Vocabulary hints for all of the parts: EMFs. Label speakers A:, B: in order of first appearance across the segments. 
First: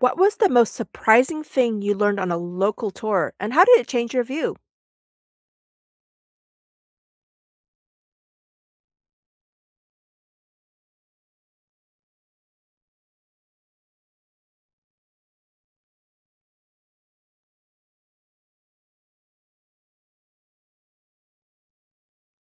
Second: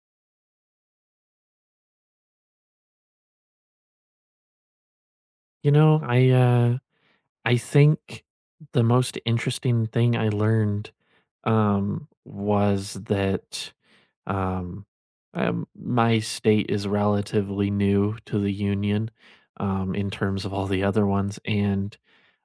A: What was the most surprising thing you learned on a local tour, and how did it change your view?
B: You know, I think the most interesting thing I learned was that um my state is relatively new to the union in terms of all the other ones, and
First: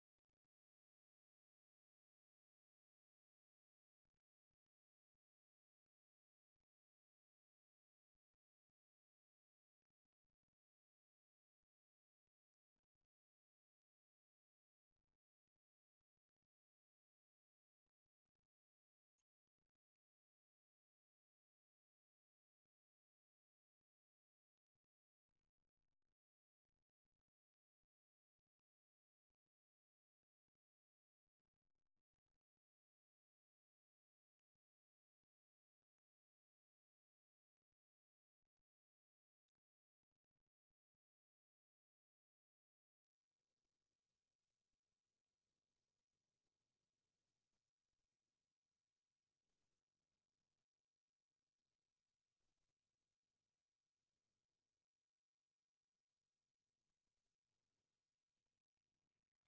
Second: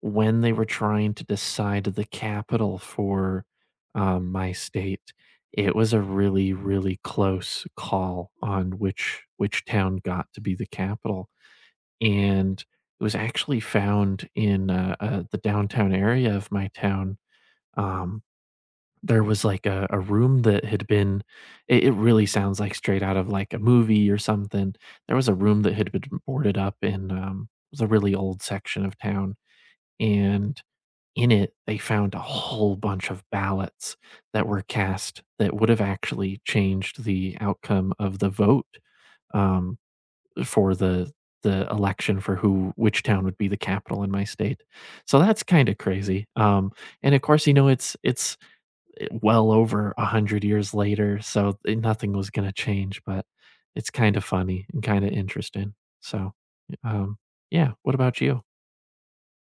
B: when they were trying to decide the capital for my state, it was a really really close call on which town got to be the capital. And it was actually found in the downtown area of my town. Um, there was, like, a room that had been— it really sounds like straight out of, like, a movie or something. There was a room that had been boarded up in— it was a really old section of town, and in it, they found a whole bunch of ballots that were cast that would have actually changed the outcome of the vote, um for the election for who which town would be the capital in my state. So that's kind of crazy. And of course, you know, it's well over 100 years later, so nothing was gonna change, but it's kind of funny and kind of interesting. So um yeah, what about you?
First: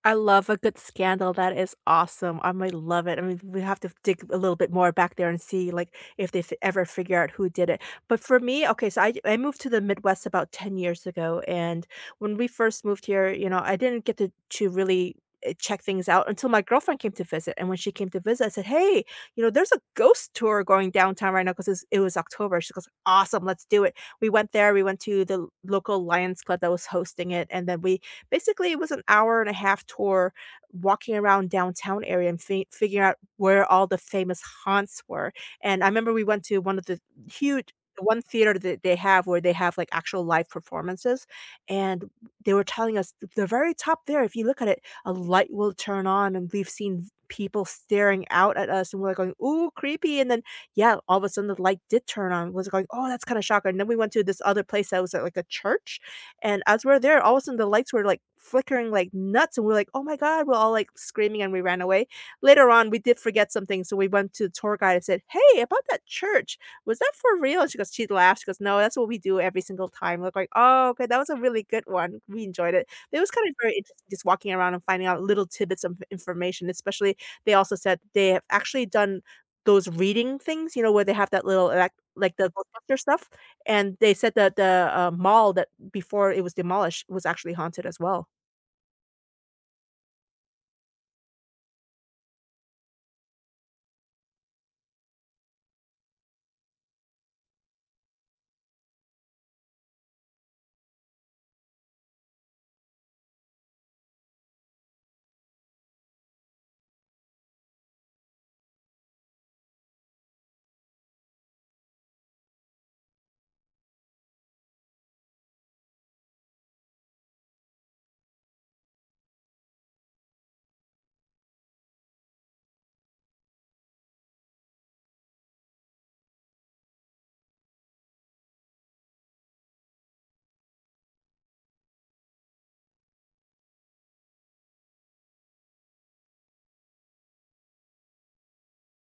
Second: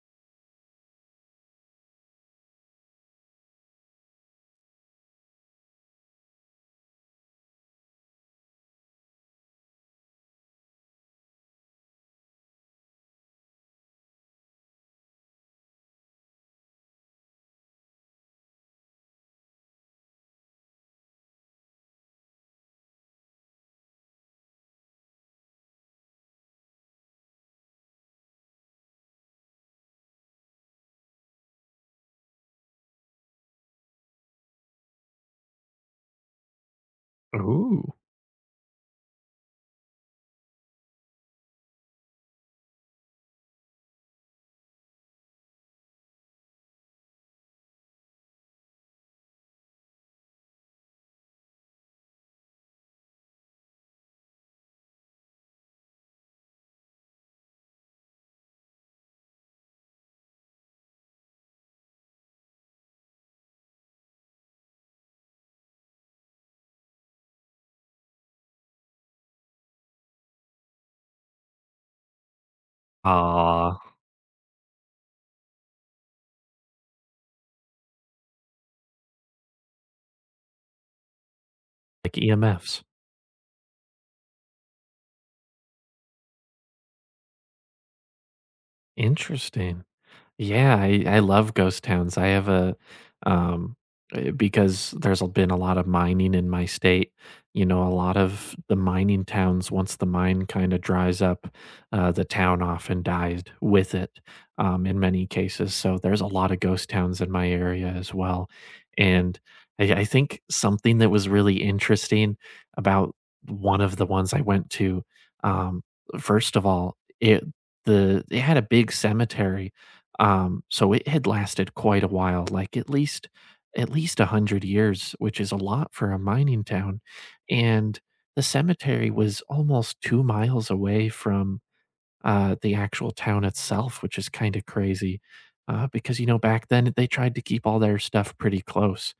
A: I love a good scandal, that is awesome. I might love it. I mean, we have to dig a little bit more back there and see, like, if they f ever figure out who did it, but for me, okay, so I moved to the Midwest about 10 years ago, and when we first moved here, you know, I didn't get to really, check things out until my girlfriend came to visit, and when she came to visit, I said, "Hey, you know, there's a ghost tour going downtown right now because it was October. She goes, "Awesome, let's do it." We went there. We went to the local Lions Club that was hosting it, and then we Basically, it was an 1.5 hour tour walking around downtown area and figuring out where all the famous haunts were. And I remember we went to one of the huge
B: Ooh.
A: one theater that they have where they have like actual live performances, and they were telling us the very top there, if you look at it, a light will turn on and we've seen people staring out at us and we're like going ooh, creepy. And then yeah, all of a sudden the light did turn on, was going oh, that's kind of shocking. And then we went to this other place that was at like a church, and as we're there, all of a sudden the lights were like flickering like nuts, and we're like, "Oh my god!" We're all like screaming, and we ran away. Later on, we did forget something, so we went to the tour guide and said, "Hey, about that church, was that for real?" And she goes, she laughed. She goes, "No, that's what we do every single time." We're like, "Oh, okay, that was a really good one. We enjoyed it." It was kind of very
B: ah,
A: interesting just walking around and finding out little tidbits of information. Especially, they also said they have actually done those reading things, you know, where they have that little elec
B: like
A: like the
B: EMFs.
A: Ghostbuster stuff, and they said that the mall that before it was demolished, was actually haunted as well.
B: Interesting. Yeah, I love ghost towns. I have um because there's been a lot of mining in my state. You know, a lot of the mining towns, once the mine kind of dries up, the town often dies with it, in many cases. So there's a lot of ghost towns in my area as well. And I think something that was really interesting about one of the ones I went to, um, first of all, it had a big cemetery, so it had lasted quite a while, like at least 100 years, which is a lot for a mining town. And the cemetery was almost 2 miles away from the actual town itself, which is kinda crazy, because, you know, back then, they tried to keep all their stuff pretty close.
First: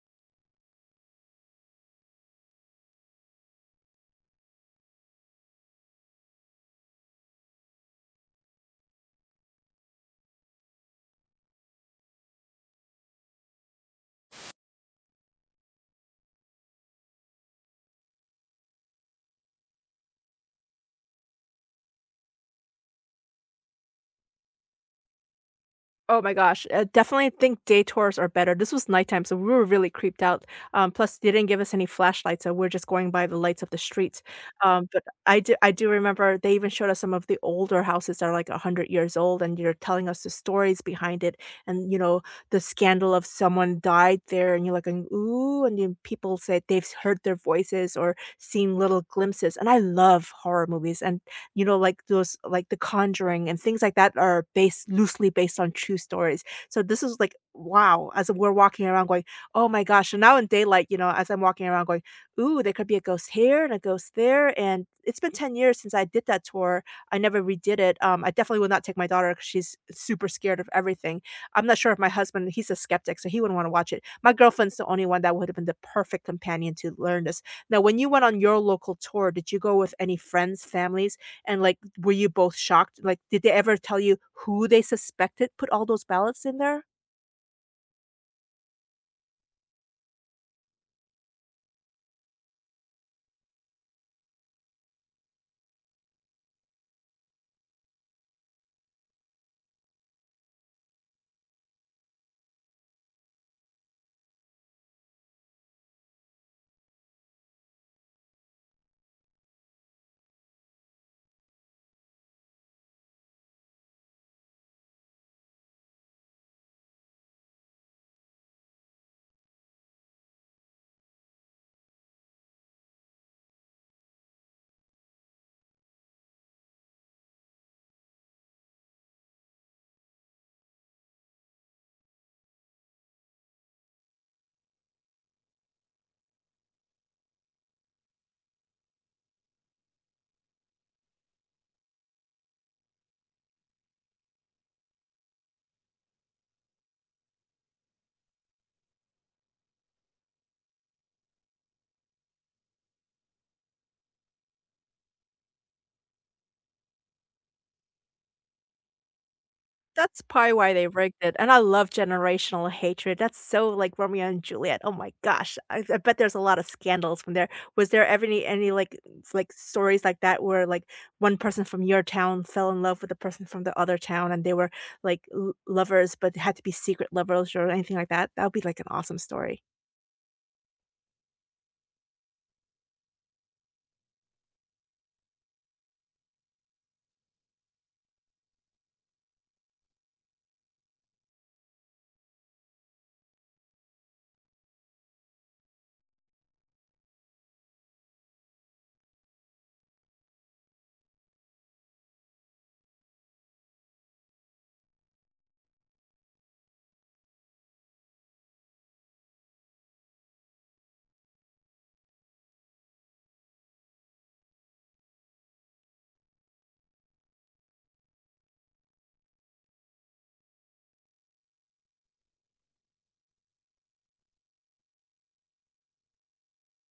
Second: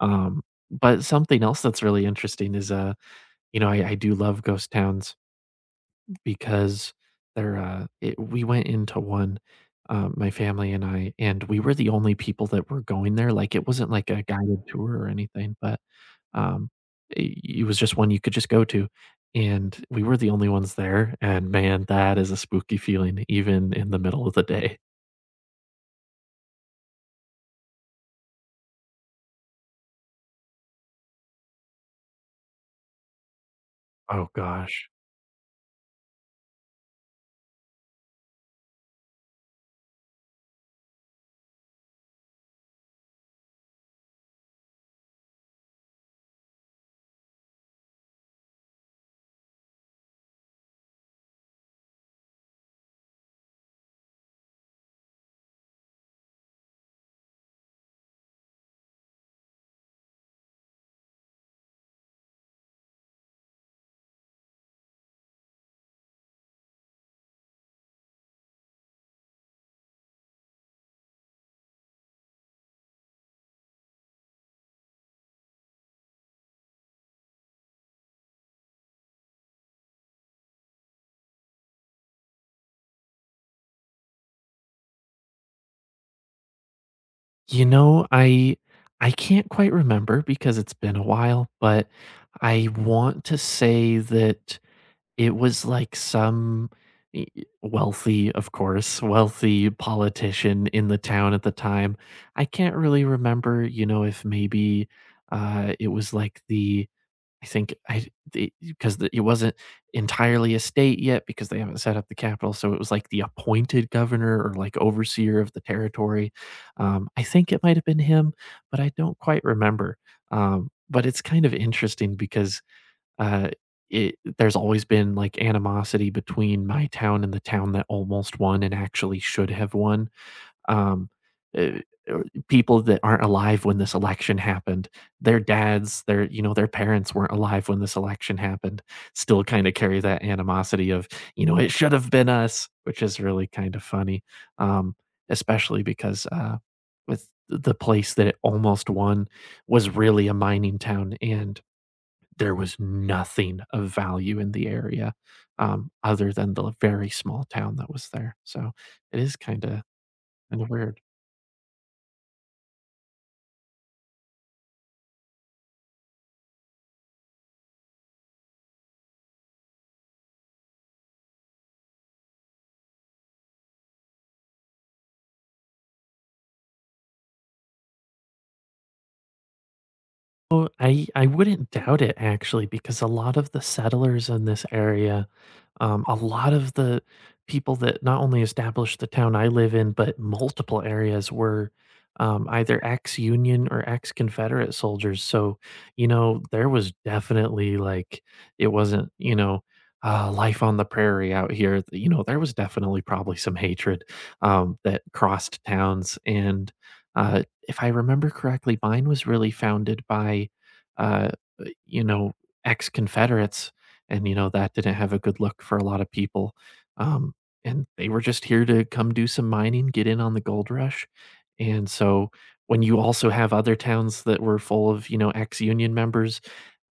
B: Um, but something else that's really interesting is, you know, I do love ghost towns, because we went into one, my family and I, and we were the only people that were going there. Like, it wasn't like a guided tour or anything, but um, it was just one you could just go to. And we were the only ones there. And man, that is a spooky feeling, even in the middle of the day.
A: Oh my gosh, I definitely think day tours are better. This was nighttime, so we were really creeped out. Plus, they didn't give us any flashlights, so we're just going by the lights of the streets.
B: Oh gosh.
A: But I do remember they even showed us some of the older houses that are like 100 years old, and you're telling us the stories behind it, and you know the scandal of someone died there, and you're like, going, ooh, and then people said they've heard their voices or seen little glimpses. And I love horror movies, and you know, like those like The Conjuring and things like that are based loosely based on true stories. So this is like wow, as we're walking around going, "Oh my gosh." And now in daylight, you know, as I'm walking around going, "Ooh, there could be a ghost here and a ghost there." And it's been 10 years since I did that tour. I never redid it. I definitely would not take my daughter 'cause she's super scared of everything. I'm not sure if my husband, he's a skeptic, so he wouldn't want to watch it. My girlfriend's the only one that would have been the perfect companion to learn this. Now, when you went on your local tour, did you go with any friends, families? And like, were you both shocked? Like, did they ever tell you who they suspected put all those ballots in there?
B: You know, I can't quite remember because it's been a while, but I want to say that it was like some e e wealthy, of course, wealthy politician in the town at the time. I can't really remember, you know, if maybe, it was like the I think I because it wasn't entirely a state yet because they haven't set up the capital, so it was like the appointed governor or, like, overseer of the territory. I think it might have been him, but I don't quite remember. But it's kind of interesting because uh, it there's always been, like, animosity between my town and the town that almost won and actually should have won. Um, eh, People that aren't alive when this election happened, their dads, their parents weren't alive when this election happened, still kinda carry that animosity of, you know, "It should have been us," which is really kind of funny, um, especially because, with the place that it almost won was really a mining town and there was nothing of value in the area, other than the very small town that was there, so it is kinda
A: That's probably
B: kinda
A: why they
B: weird.
A: rigged it. And I love generational hatred. That's so like Romeo and Juliet. Oh my gosh. I bet there's a lot of scandals from there. Was there ever any like like stories like that where like one person from your town fell in love with a person from the other town and they were like lovers but had to be secret lovers or anything like that? That would be like an awesome story.
B: Oh, I wouldn't doubt it, actually, because a lot of the settlers in this area, a lot of the people that not only established the town I live in, but multiple areas were either ex-Union or ex-Confederate soldiers. So, you know, there was definitely like it wasn't, you know, life on the prairie out here. You know, there was definitely probably some hatred that crossed towns and. Uh, if I remember correctly, mine was really founded by, uh, you know, ex-Confederates, and, you know, that didn't have a good look for a lot of people, um, and they were just here to come do some mining, get in on the gold rush, and so when you also have other towns that were full of, you know, ex-Union members,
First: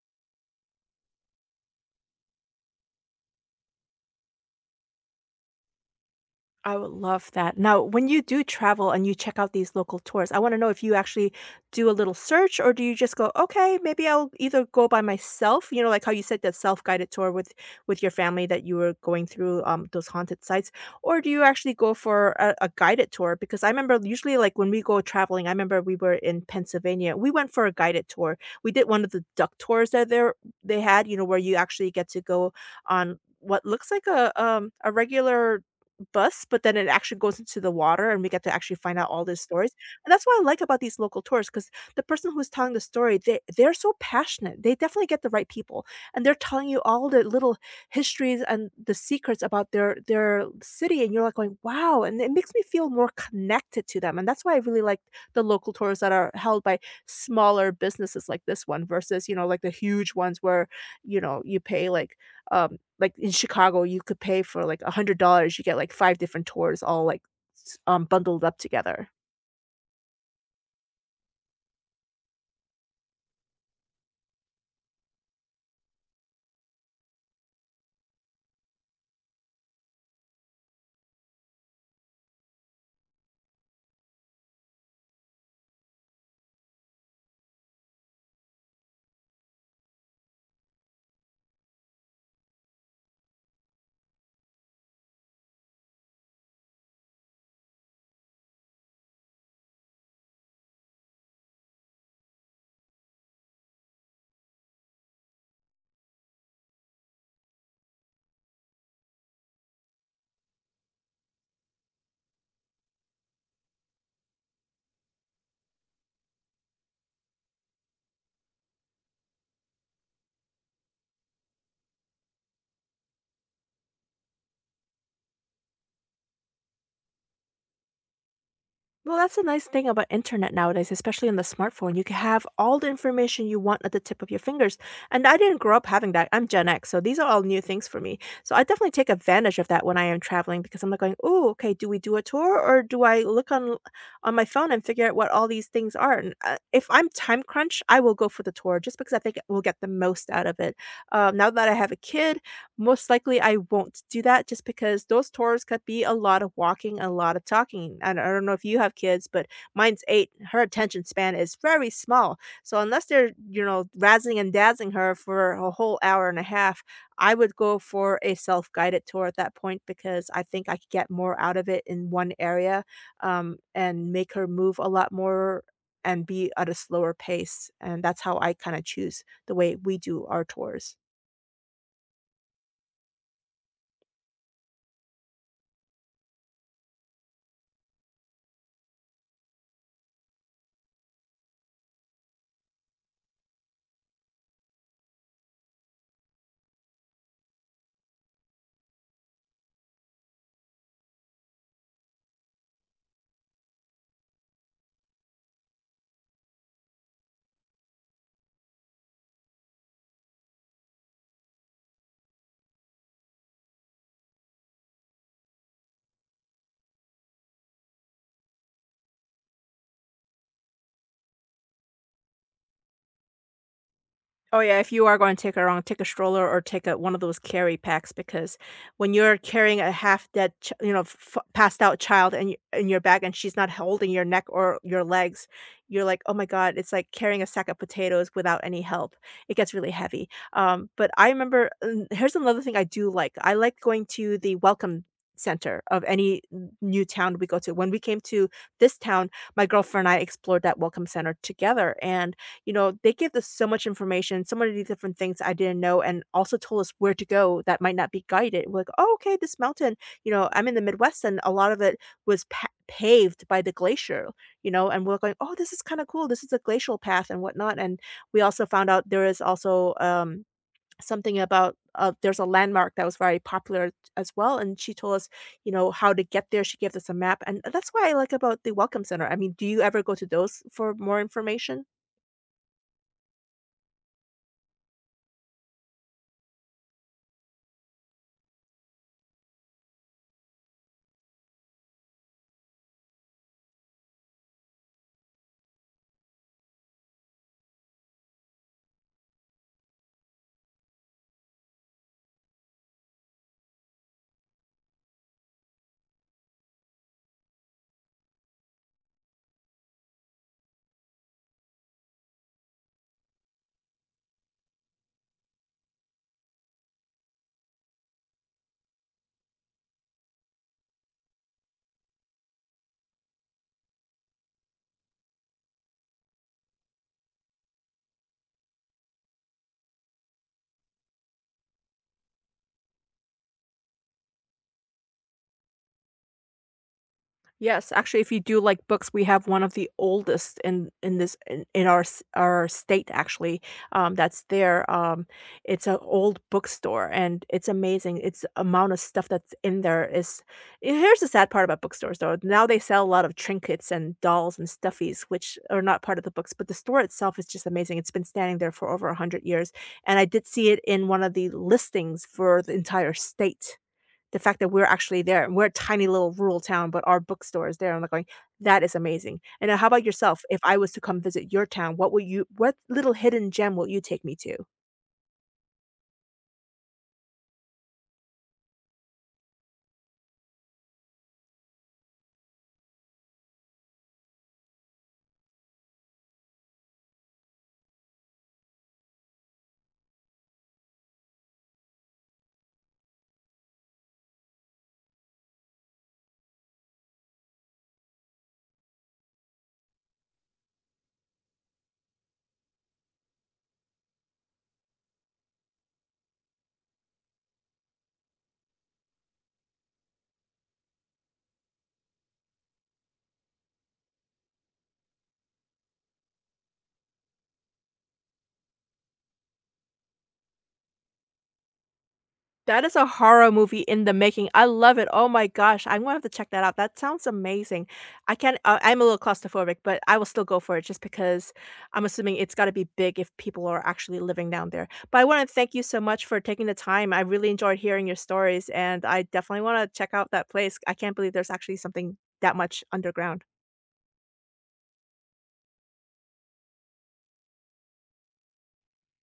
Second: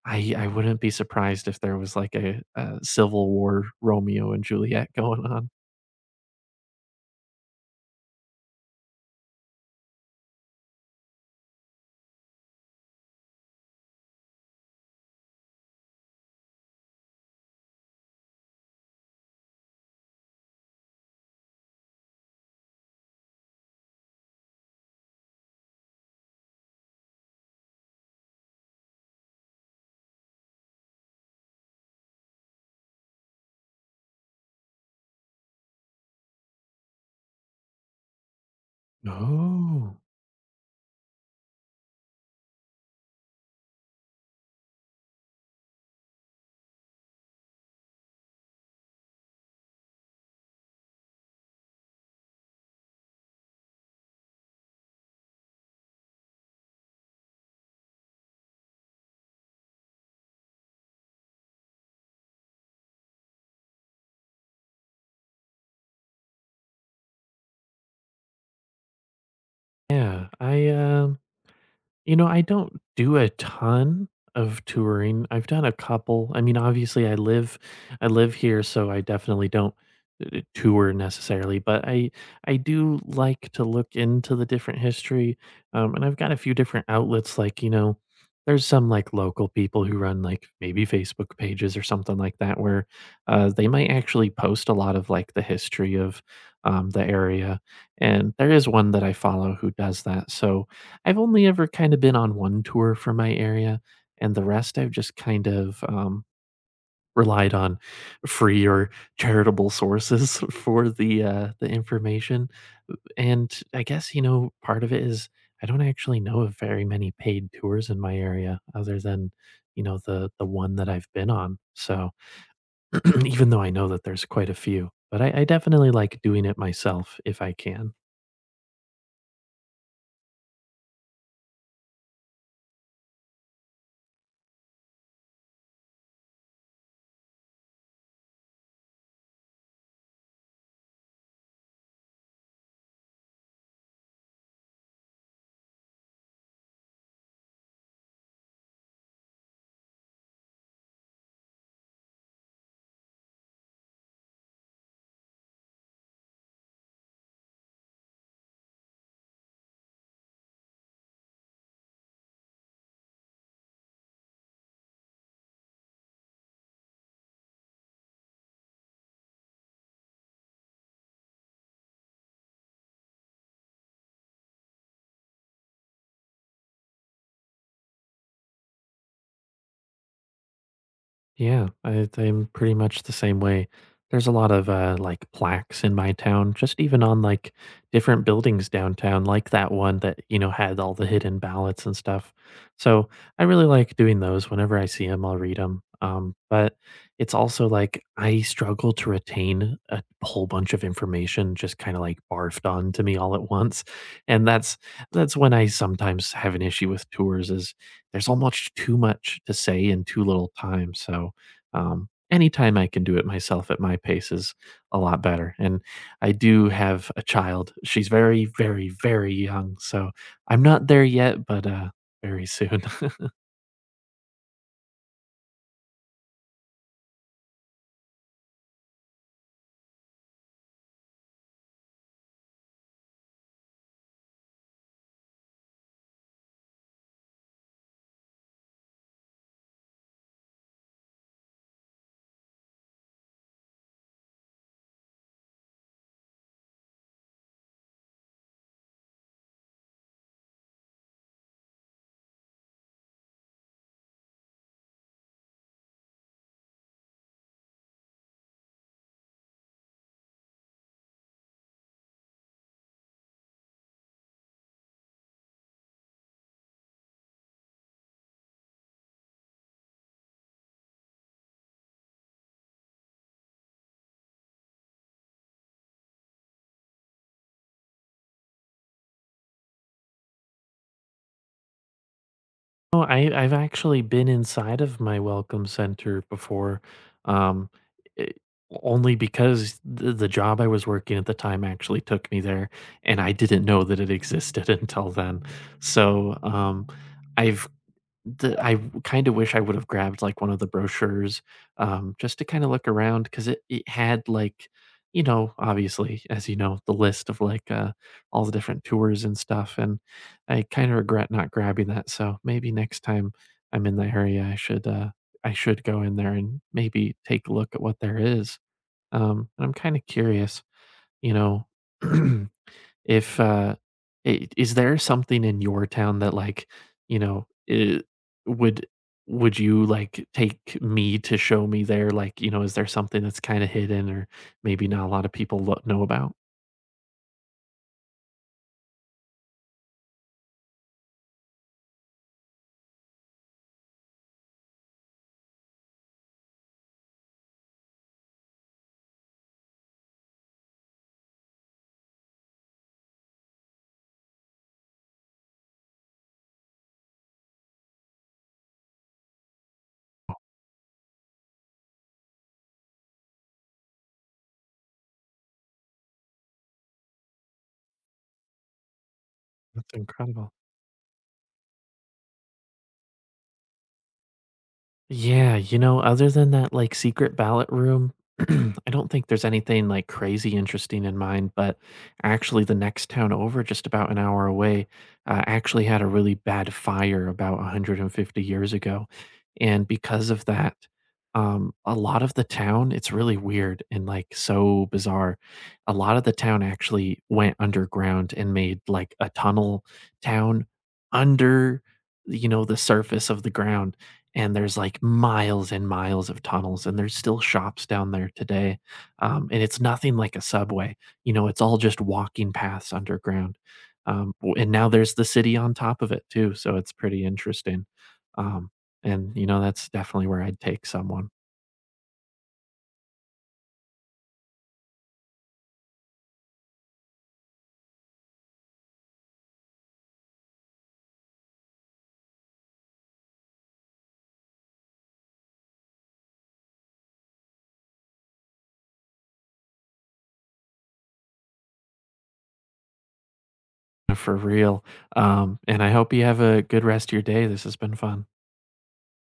B: I wouldn't be surprised if there was, like, a Civil War Romeo and Juliet going on.
A: I would love that. Now, when you do travel and you check out these local tours, I want to know if you actually do a little search or do you just go, "Okay, maybe I'll either go by myself," you know, like how you said that self-guided tour with your family that you were going through those haunted sites, or do you actually go for a guided tour? Because I remember usually like when we go traveling, I remember we were in Pennsylvania. We went for a guided tour. We did one of the duck tours that there they had, you know, where you actually get to go on what looks like a regular bus, but then it actually goes into the water and we get to actually find out all these stories,
B: Oh.
A: and that's what I like about these local tours, because the person who's telling the story, they're so passionate, they definitely get the right people, and they're telling you all the little histories and the secrets about their city, and you're like going, "Wow," and it makes me feel more connected to them, and that's why I really like the local tours that are held by smaller businesses like this one versus, you know, like the huge ones where, you know, you pay like in Chicago, you could pay for like $100, you get like 5 different tours all like bundled up together.
B: Yeah, you know, I don't do a ton of touring. I've done a couple. I mean, obviously I live here, so I definitely don't tour necessarily, but I do like to look into the different history. And I've got a few different outlets like, you know, there's some like local people who run like maybe Facebook pages or something like that where they might actually post a lot of like the history of the area. And there is one that I follow who does that. So I've only ever kind of been on one tour for my area, and the rest I've just kind of, relied on free or charitable sources for the information, and I guess, you know, part of it is I don't actually know of very many paid tours in my area, other than, you know, the one that I've been on, so even though I know that there's quite a few, but I definitely like doing it myself if I can.
A: Well, that's a nice thing about internet nowadays, especially on the smartphone. You can have all the information you want at the tip of your fingers. And I didn't grow up having that. I'm Gen X, so these are all new things for me. So I definitely take advantage of that when I am traveling because I'm like going, "Oh, okay, do we do a tour or do I look on my phone and figure out what all these things are?" And if I'm time crunch, I will go for the tour just because I think we'll get the most out of it. Now that I have a kid, most likely, I won't do that just because those tours could be a lot of walking, a lot of talking. And I don't know if you have kids, but mine's 8. Her attention span is very small. So unless they're, you know, razzing and dazzling her for a whole hour and a half, I would go for a self guided tour at that point because I think I could get more out of it in one area and make her move a lot more and be at a slower pace. And that's how I kind of choose the way we do our tours.
B: Yeah, I'm pretty much the same way. There's a lot of like plaques in my town, just even on like different buildings downtown, like that one that had all the hidden ballots and stuff. So I really like doing those. Whenever I see them, I'll read them. But it's also like I struggle to retain a whole bunch of information just kind of like barfed on to me all at once, and that's when I sometimes have an issue with tours. Is there's almost too much to say in too little time. So, anytime I can do it myself at my pace is a lot better. And I do have a child. She's very, very, very young. So I'm not there yet, but very soon.
A: Oh yeah, if you are going to take her around, take a stroller or take a one of those carry packs because when you're carrying a half dead, you know, passed out child and in in your back, and she's not holding your neck or your legs, you're like, oh my god, it's like carrying a sack of potatoes without any help. It gets really heavy. But I remember and here's another thing I do like. I like going to the welcome center of any new town we go to. When we came to this town, my girlfriend and I explored that welcome center together, and you know, they gave us so much information, so many different things I didn't know, and also told us where to go that might not be guided. We're like, oh, okay, this mountain, you know, I'm in the Midwest, and a lot of it was paved by the glacier, you know, and we're going, oh, this is kind of cool. This is a glacial path and whatnot. And we also found out there is also something about there's a landmark that was very popular as well. And she told us, you know, how to get there. She gave us a map. And that's why I like about the Welcome Center. I mean, do you ever go to those for more information?
B: Oh, I've actually been inside of my welcome center before. Um, it, only because the job I was working at the time actually took me there, and I didn't know that it existed until then. So I've I kind of wish I would have grabbed, like, one of the brochures, just to kinda look around because it had, like, you know, obviously, as you know, the list of, like, all the different tours and stuff, and I kinda regret not grabbing that, so maybe next time I'm in the area, I should go in there and maybe take a look at what there is. And I'm kinda curious, you know, if, I is there something in your town that, like, you know, I would would you, like, take me to show me there? Like, you know, is there something that's kinda hidden or maybe not a lot of people lo know about?
A: Yes, actually, if you do like books, we have one of the oldest in our our state actually. That's there. It's an old bookstore, and it's amazing. It's amount of stuff that's in there is. And here's the sad part about bookstores, though. Now they sell a lot of trinkets and dolls and stuffies, which are not part of the books. But the store itself is just amazing. It's been standing there for over 100 years, and I did see it in one of the listings for the entire state. The fact that we're actually there, and we're a tiny little rural town, but our bookstore is there. I'm, like, going, "That is amazing." And now how
B: That's
A: about yourself?
B: incredible.
A: If I was to come visit your town, what would you what little hidden gem will you take me to?
B: Yeah, you know, other than that, like, secret ballot room, I don't think there's anything, like, crazy interesting in mind, but actually the next town over, just about an hour away, actually had a really bad fire about 150 years ago, and because of that, a lot of the town, it's really weird and, like, so bizarre. A lot of the town actually went underground and made, like, a tunnel town under, you know, the surface of the ground, and there's, like, miles and miles of tunnels, and there's still shops down there today, and it's nothing like a subway, you know, it's all just walking paths underground, w and now there's the city on top of it too, so it's pretty interesting, um, and, you know, that's definitely where I'd take someone,
A: That is a horror movie in the making. I love it. Oh my gosh, I'm gonna have to check that out. That sounds amazing. I can't. I'm a little claustrophobic, but I will still go for it just because I'm assuming it's got to be big if people are actually living down there. But I want to thank you so much for taking the time. I really enjoyed hearing your stories, and I definitely want to check out that place. I can't believe there's actually something that much underground.
B: for real, and I hope you have a good rest of your day. This has been fun.